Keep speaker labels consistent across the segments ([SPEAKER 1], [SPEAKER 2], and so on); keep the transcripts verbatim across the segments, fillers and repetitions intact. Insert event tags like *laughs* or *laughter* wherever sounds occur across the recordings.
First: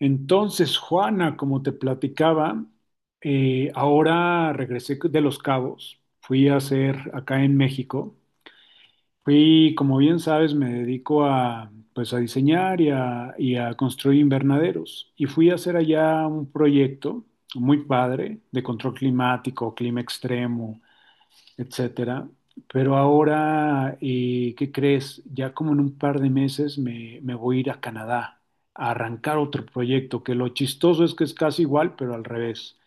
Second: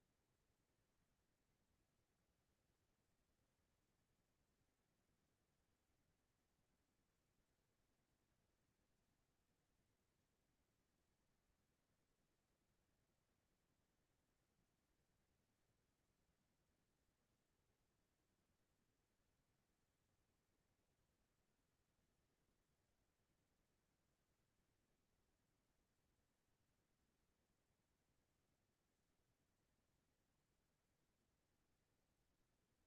[SPEAKER 1] Entonces, Juana, como te platicaba, eh, ahora regresé de Los Cabos, fui a hacer acá en México, fui, como bien sabes, me dedico a, pues, a diseñar y a, y a construir invernaderos, y fui a hacer allá un proyecto muy padre de control climático, clima extremo, etcétera. Pero ahora, eh, ¿qué crees? Ya como en un par de meses me, me voy a ir a Canadá a arrancar otro proyecto, que lo chistoso es que es casi igual, pero al revés.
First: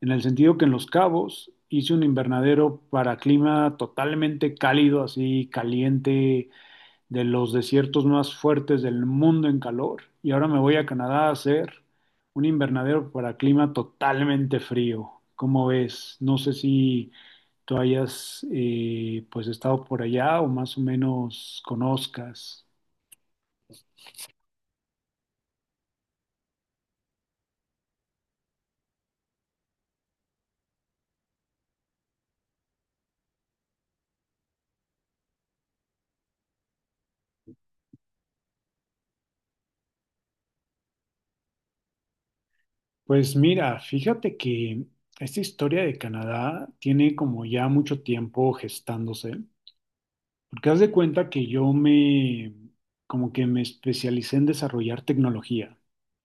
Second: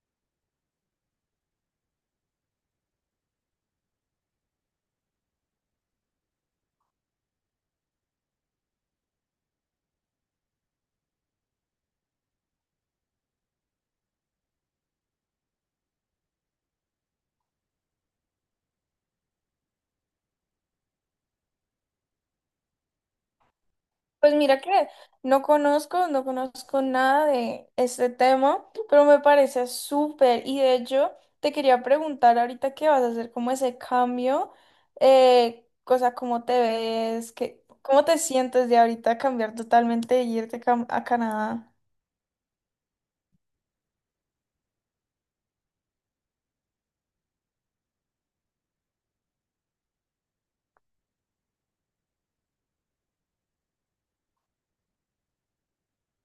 [SPEAKER 1] En el sentido que en Los Cabos hice un invernadero para clima totalmente cálido, así caliente, de los desiertos más fuertes del mundo en calor. Y ahora me voy a Canadá a hacer un invernadero para clima totalmente frío. ¿Cómo ves? No sé si tú hayas eh, pues estado por allá o más o menos conozcas.
[SPEAKER 2] Pues mira que no conozco, no conozco nada de este tema, pero me parece súper. Y de hecho, te quería preguntar ahorita qué vas a hacer, como ese cambio, eh, o sea, cómo te ves, qué, cómo te sientes de ahorita cambiar totalmente y irte cam- a Canadá.
[SPEAKER 1] Pues mira, fíjate que esta historia de Canadá tiene como ya mucho tiempo gestándose, porque haz de cuenta que yo me como que me especialicé en desarrollar tecnología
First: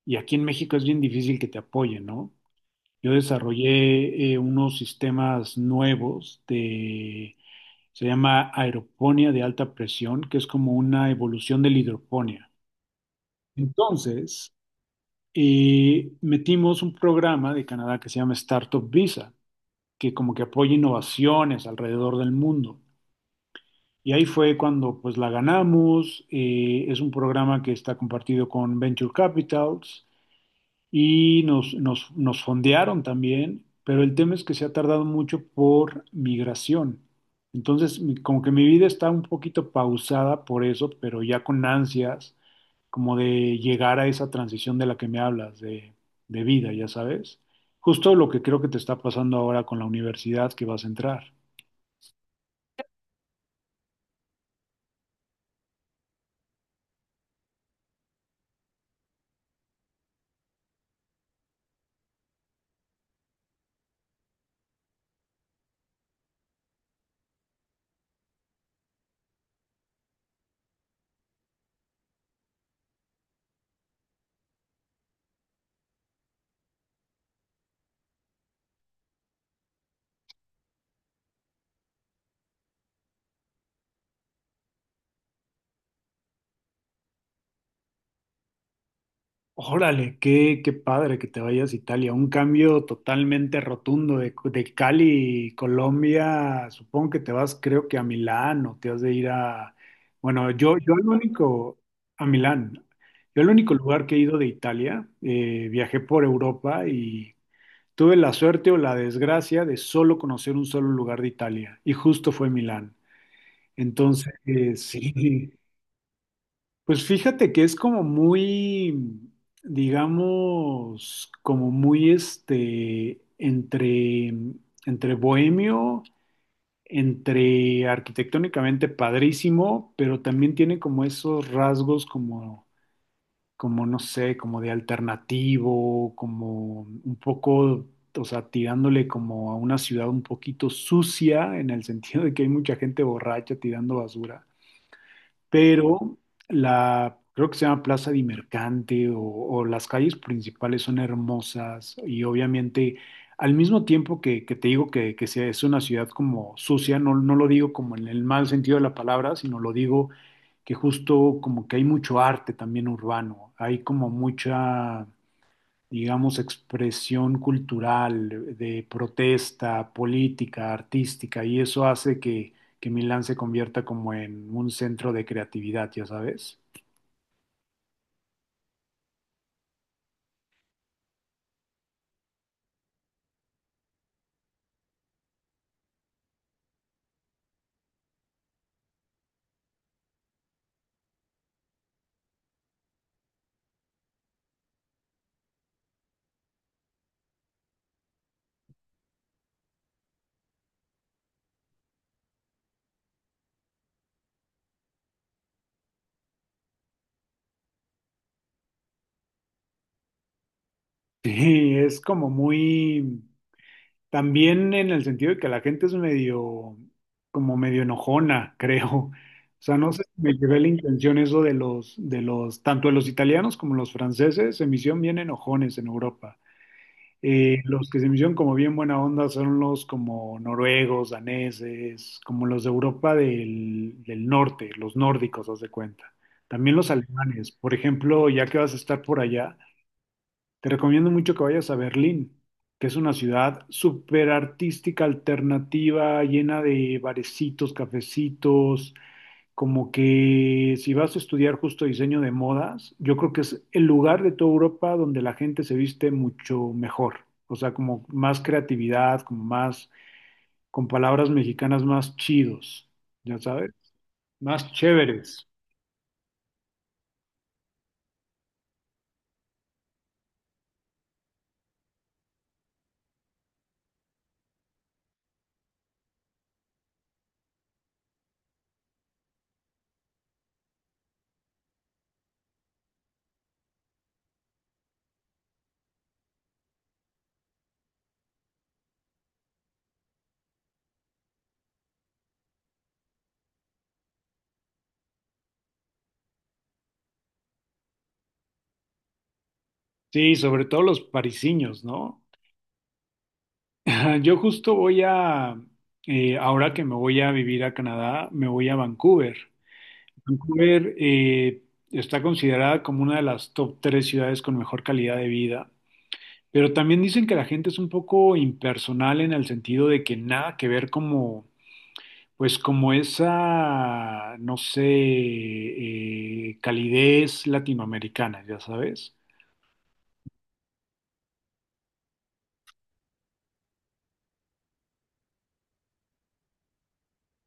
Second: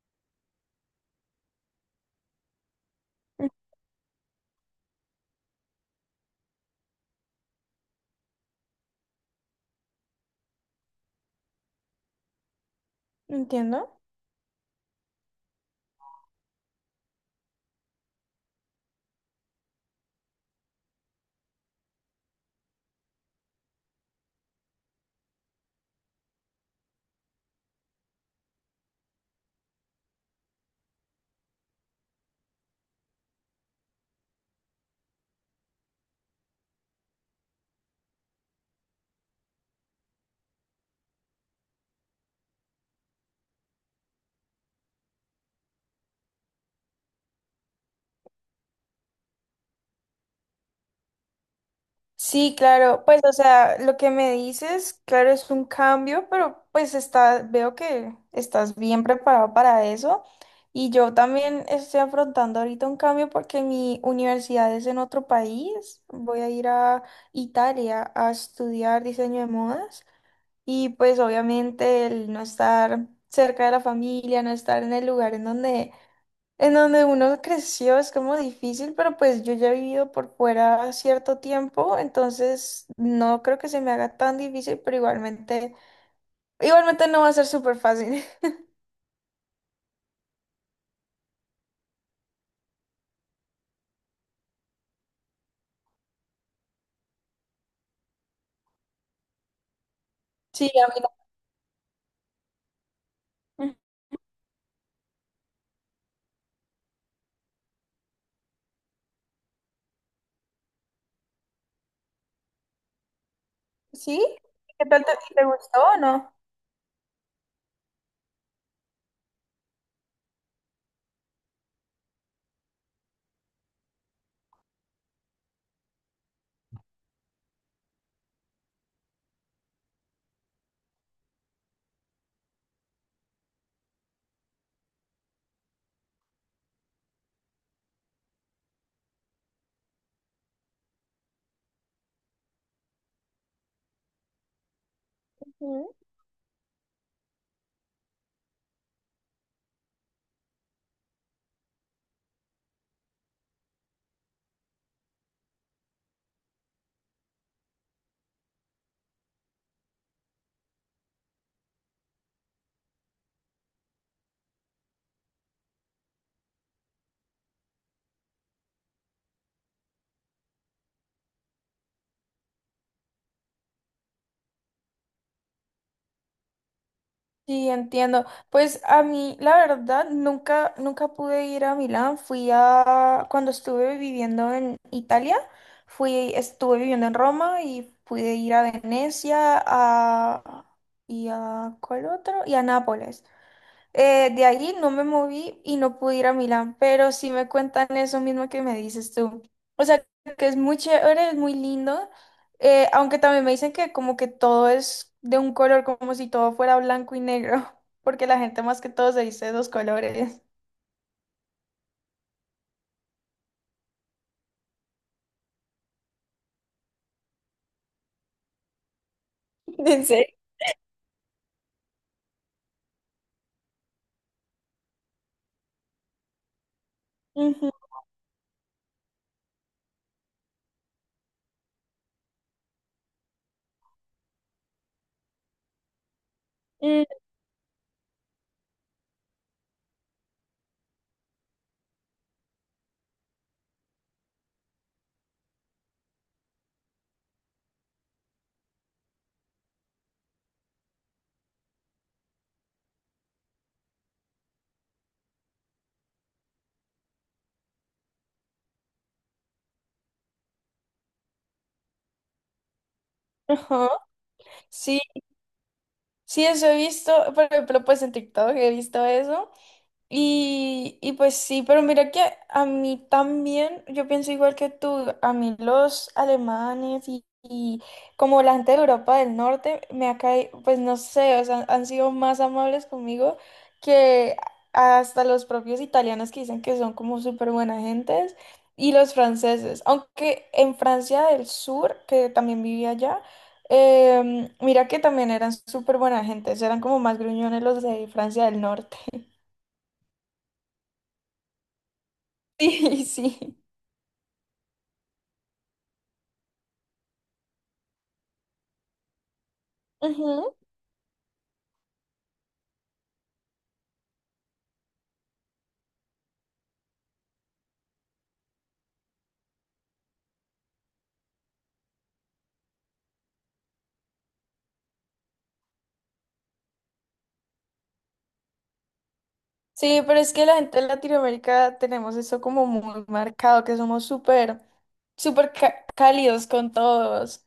[SPEAKER 1] y aquí en México es bien difícil que te apoyen, ¿no? Yo
[SPEAKER 2] Mm.
[SPEAKER 1] desarrollé eh, unos sistemas nuevos de, se llama aeroponía de alta presión, que es como una evolución de la hidroponía.
[SPEAKER 2] Entiendo.
[SPEAKER 1] Entonces, eh, metimos un programa de Canadá que se llama Startup Visa, que como que apoya innovaciones alrededor del mundo. Y ahí fue cuando pues la ganamos. Eh, es un programa que está compartido con Venture Capitals y nos, nos, nos fondearon también, pero el tema es que se ha tardado mucho por migración. Entonces, mi- como que mi vida está un poquito pausada por eso, pero ya con ansias, como de llegar a esa transición de la que me hablas, de, de vida, ya sabes. Justo lo que creo que te está pasando ahora con la universidad que vas a entrar.
[SPEAKER 2] Sí, claro, pues o sea, lo que me dices, claro, es un cambio, pero pues está, veo que estás bien preparado para eso. Y yo también estoy afrontando ahorita un cambio porque mi universidad es en otro país. Voy a ir a Italia a estudiar diseño de modas. Y pues obviamente el no estar cerca de la familia, no estar en el lugar en donde en donde uno creció es como difícil, pero pues yo ya he vivido por fuera cierto tiempo, entonces no creo que se me haga tan difícil, pero igualmente, igualmente no va a ser súper fácil. *laughs*
[SPEAKER 1] Órale, qué, qué padre que te vayas a Italia. Un cambio totalmente rotundo de, de Cali, Colombia. Supongo que te vas, creo que a Milán o te has de ir a... Bueno,
[SPEAKER 2] Sí,
[SPEAKER 1] yo,
[SPEAKER 2] a
[SPEAKER 1] yo
[SPEAKER 2] mí
[SPEAKER 1] el único, a Milán. Yo el único
[SPEAKER 2] no.
[SPEAKER 1] lugar que he ido de Italia, eh, viajé por Europa y tuve la suerte o la desgracia de solo conocer un solo lugar de Italia y justo fue Milán.
[SPEAKER 2] ¿Sí?
[SPEAKER 1] Entonces, *laughs* eh,
[SPEAKER 2] ¿Qué tal te, te
[SPEAKER 1] sí,
[SPEAKER 2] gustó o no?
[SPEAKER 1] pues fíjate que es como muy, digamos, como muy este, entre, entre bohemio, entre arquitectónicamente padrísimo, pero también tiene como esos rasgos como, como, no sé, como de alternativo, como un poco, o sea, tirándole como a una ciudad un poquito sucia, en el sentido de que hay mucha gente borracha tirando basura,
[SPEAKER 2] Ujú.
[SPEAKER 1] pero la, creo que se llama Plaza de Mercante o, o las calles principales son hermosas, y obviamente al mismo tiempo que, que te digo que, que sea- es una ciudad como sucia, no, no lo digo como en el mal sentido de la palabra, sino lo digo que justo como que hay mucho arte también urbano, hay como mucha, digamos, expresión cultural, de protesta, política, artística, y eso hace que, que Milán se convierta como en un centro de creatividad, ya sabes. *laughs*
[SPEAKER 2] Sí, entiendo. Pues a mí, la verdad, nunca, nunca pude ir a Milán. Fui a, cuando estuve viviendo en Italia, fui, estuve viviendo en Roma y pude ir a Venecia, a, y a, ¿cuál otro? Y a Nápoles. Eh, de ahí no me moví y no pude ir a Milán, pero sí me cuentan eso mismo que me dices tú. O sea, que es muy chévere, es muy lindo, eh, aunque también me dicen que como que todo es de un color, como si todo fuera blanco y negro, *laughs* porque la gente más que todo se dice dos colores.
[SPEAKER 1] Sí, es como muy, también en el sentido de que la gente es medio, como medio enojona, *laughs* creo. O
[SPEAKER 2] *laughs*
[SPEAKER 1] sea, no sé
[SPEAKER 2] ¿En
[SPEAKER 1] si
[SPEAKER 2] serio?
[SPEAKER 1] me llevé la intención eso de los, de los, tanto de los italianos como los franceses, se me hicieron bien enojones en Europa. Eh,
[SPEAKER 2] Ujú.
[SPEAKER 1] los que se me hicieron como bien buena onda son los como noruegos, daneses, como los de Europa del, del norte, los nórdicos, haz de cuenta. También los
[SPEAKER 2] Mm.
[SPEAKER 1] alemanes. Por ejemplo, ya que vas a estar por allá, te recomiendo mucho que vayas a Berlín, que es una ciudad súper artística, alternativa, llena de barecitos, cafecitos, como que si vas a estudiar justo diseño de modas, yo creo que es el lugar de toda Europa donde la gente se viste mucho mejor, o sea, como más creatividad, como más, con palabras mexicanas más chidos, ya sabes,
[SPEAKER 2] Ajá.
[SPEAKER 1] más
[SPEAKER 2] Sí,
[SPEAKER 1] chéveres.
[SPEAKER 2] sí, eso he visto, por ejemplo, pues en TikTok he visto eso. Y, y pues sí, pero mira que a mí también, yo pienso igual que tú, a mí los alemanes y, y como la gente de Europa del Norte me ha caído, pues no sé, o sea, han sido más amables conmigo que hasta los propios italianos que dicen que son como súper buena gentes y los franceses, aunque en Francia del Sur, que también vivía allá, em, mira que también eran súper buena gentes, eran como más gruñones los de Francia del Norte.
[SPEAKER 1] Sí, sobre todo los parisiños, ¿no?
[SPEAKER 2] Sí, *laughs* sí.
[SPEAKER 1] *laughs* Yo justo voy a, eh, ahora que me voy a vivir a Canadá, me voy a Vancouver.
[SPEAKER 2] Ujú.
[SPEAKER 1] Vancouver eh, está considerada como una de las top tres ciudades con mejor calidad de vida. Pero también dicen que la gente es un poco impersonal en el sentido de que nada que ver como, pues como esa, no sé, eh, calidez latinoamericana, ya sabes.
[SPEAKER 2] Sí, pero es que la gente de Latinoamérica tenemos eso como muy marcado, que somos súper, súper ca- cálidos con todos.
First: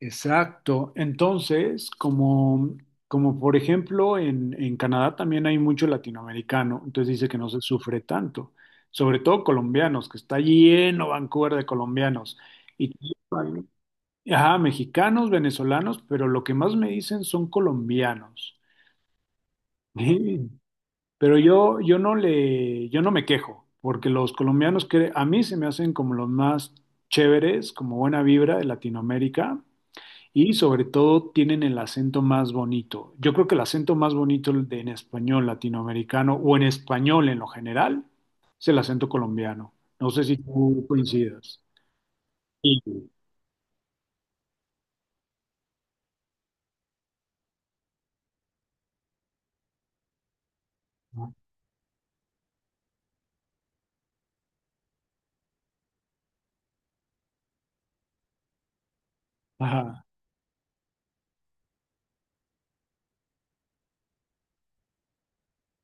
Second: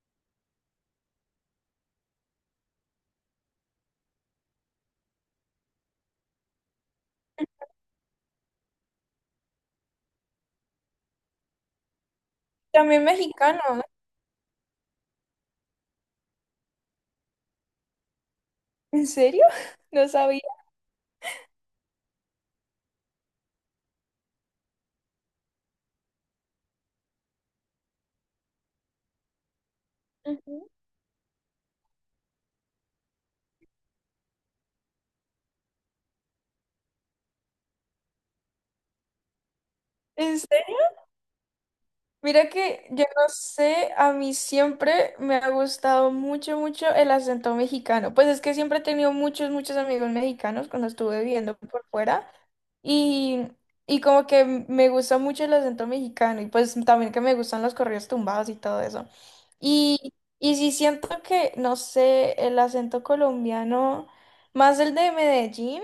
[SPEAKER 1] Exacto. Entonces, como, como por ejemplo en, en Canadá también hay mucho latinoamericano, entonces dice que no se sufre tanto, sobre todo colombianos, que está lleno Vancouver de colombianos. Y
[SPEAKER 2] También mexicanos.
[SPEAKER 1] Ajá, mexicanos, venezolanos, pero lo que más me dicen son colombianos.
[SPEAKER 2] ¿En serio? *laughs* No sabía.
[SPEAKER 1] Sí, *laughs* pero yo, yo no le, yo no me quejo, porque los colombianos que a mí se me hacen como los más chéveres, como buena vibra de Latinoamérica, y
[SPEAKER 2] Ujú.
[SPEAKER 1] sobre todo tienen el acento más bonito. Yo creo que el acento más bonito de- en español latinoamericano o en español en lo general es el acento colombiano. No sé si
[SPEAKER 2] ¿En serio?
[SPEAKER 1] tú coincidas.
[SPEAKER 2] Mira
[SPEAKER 1] Sí.
[SPEAKER 2] que yo no sé, a mí siempre me ha gustado mucho, mucho el acento mexicano. Pues es que siempre he tenido muchos, muchos amigos mexicanos cuando estuve viviendo por fuera. Y, y como que me gusta mucho el acento mexicano y pues también que me gustan los corridos tumbados y todo eso.
[SPEAKER 1] Ajá.
[SPEAKER 2] Y, y sí siento que, no sé, el acento colombiano, más el de Medellín,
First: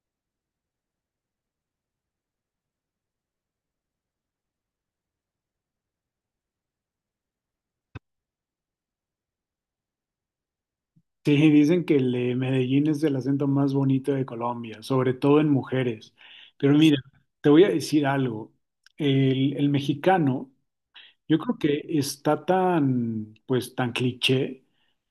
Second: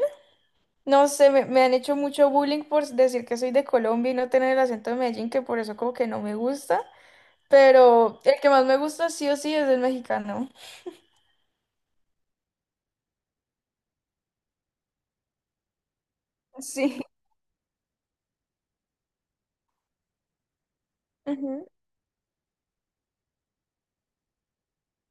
[SPEAKER 2] no sé, me, me han hecho mucho bullying por decir que soy de Colombia y no tener el acento de Medellín, que por eso como que no me gusta. Pero el que más me gusta sí o sí es el mexicano.
[SPEAKER 1] Sí, dicen que el de Medellín es el acento más bonito de Colombia, sobre todo en mujeres. Pero mira,
[SPEAKER 2] Sí.
[SPEAKER 1] te voy a decir algo. El, el mexicano, yo creo
[SPEAKER 2] Ujú,
[SPEAKER 1] que está tan, pues, tan cliché,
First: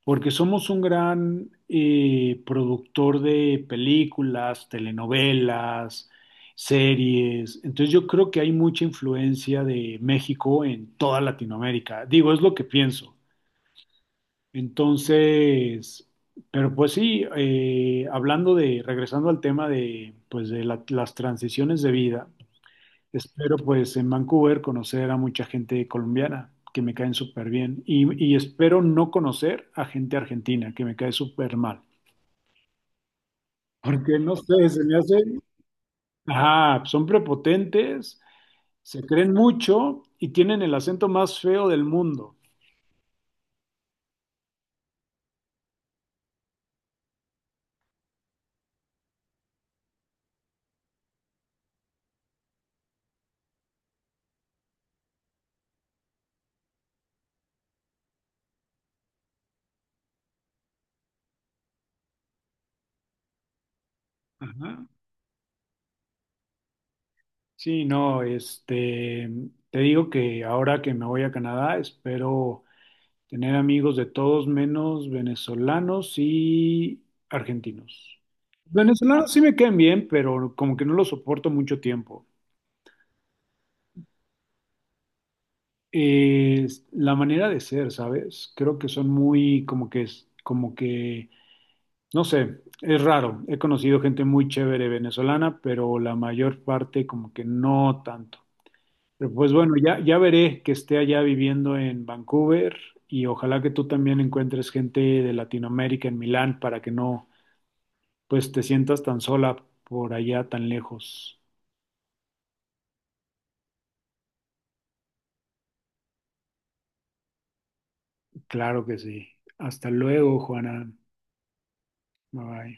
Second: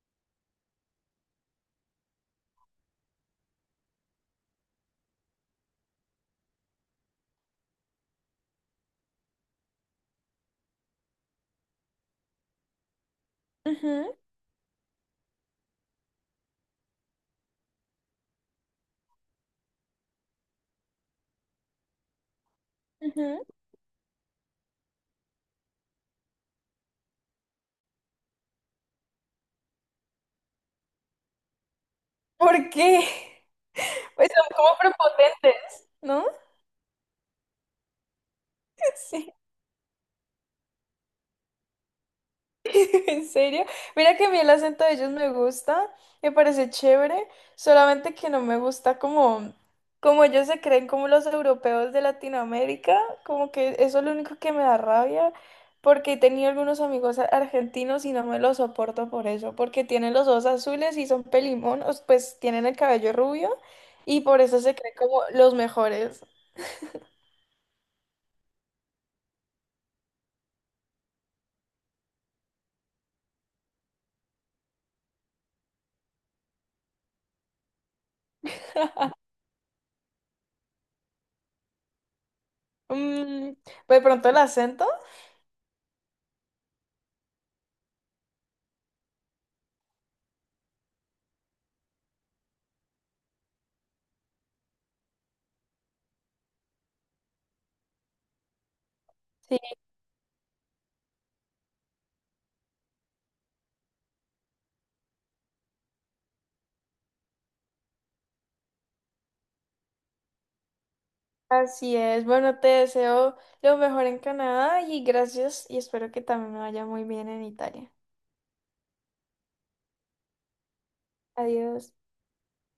[SPEAKER 1] porque somos un gran eh, productor de películas, telenovelas, series. Entonces yo creo que hay mucha influencia de México en toda Latinoamérica. Digo, es lo que pienso.
[SPEAKER 2] ujú,
[SPEAKER 1] Entonces, pero pues sí, eh, hablando de, regresando al tema de, pues de la- las transiciones de vida,
[SPEAKER 2] ujú.
[SPEAKER 1] espero pues en Vancouver conocer a mucha gente colombiana que me caen súper bien y, y espero no conocer a gente argentina que me cae súper mal,
[SPEAKER 2] ¿Por qué? *laughs*
[SPEAKER 1] porque
[SPEAKER 2] Pues
[SPEAKER 1] no
[SPEAKER 2] son
[SPEAKER 1] sé,
[SPEAKER 2] como
[SPEAKER 1] se me hace,
[SPEAKER 2] prepotentes, ¿no?
[SPEAKER 1] ajá, son prepotentes, se
[SPEAKER 2] *laughs*
[SPEAKER 1] creen
[SPEAKER 2] Sí.
[SPEAKER 1] mucho y tienen el acento más feo del mundo.
[SPEAKER 2] *laughs* ¿En serio? Mira que a mí el acento de ellos me gusta, me parece chévere, solamente que no me gusta como, como ellos se creen como los europeos de Latinoamérica, como que eso es lo único que me da rabia, porque he tenido algunos amigos a- argentinos y no me los soporto por eso, porque tienen los ojos azules y son pelimonos, pues tienen el cabello rubio y por eso se
[SPEAKER 1] Ajá.
[SPEAKER 2] creen como los mejores.
[SPEAKER 1] Sí, no, este, te digo que ahora que me voy a Canadá, espero tener amigos de todos menos venezolanos y argentinos. Venezolanos sí me quedan bien, pero como que no los soporto mucho tiempo.
[SPEAKER 2] Mm, pues de pronto el acento.
[SPEAKER 1] Eh, es la manera de ser, ¿sabes? Creo que son muy, como que es, como que, no sé, es raro. He conocido gente muy chévere venezolana, pero la mayor parte como que no tanto. Pero, Pues
[SPEAKER 2] Sí.
[SPEAKER 1] bueno, ya, ya veré que esté allá viviendo en Vancouver y ojalá que tú también encuentres gente de Latinoamérica en Milán para que no, pues te sientas tan sola por allá tan lejos.
[SPEAKER 2] Así es. Bueno, te deseo lo mejor en Canadá y gracias y espero que también me vaya muy bien en Italia.
[SPEAKER 1] Claro que sí. Hasta luego, Juana.
[SPEAKER 2] Adiós.
[SPEAKER 1] Bye bye.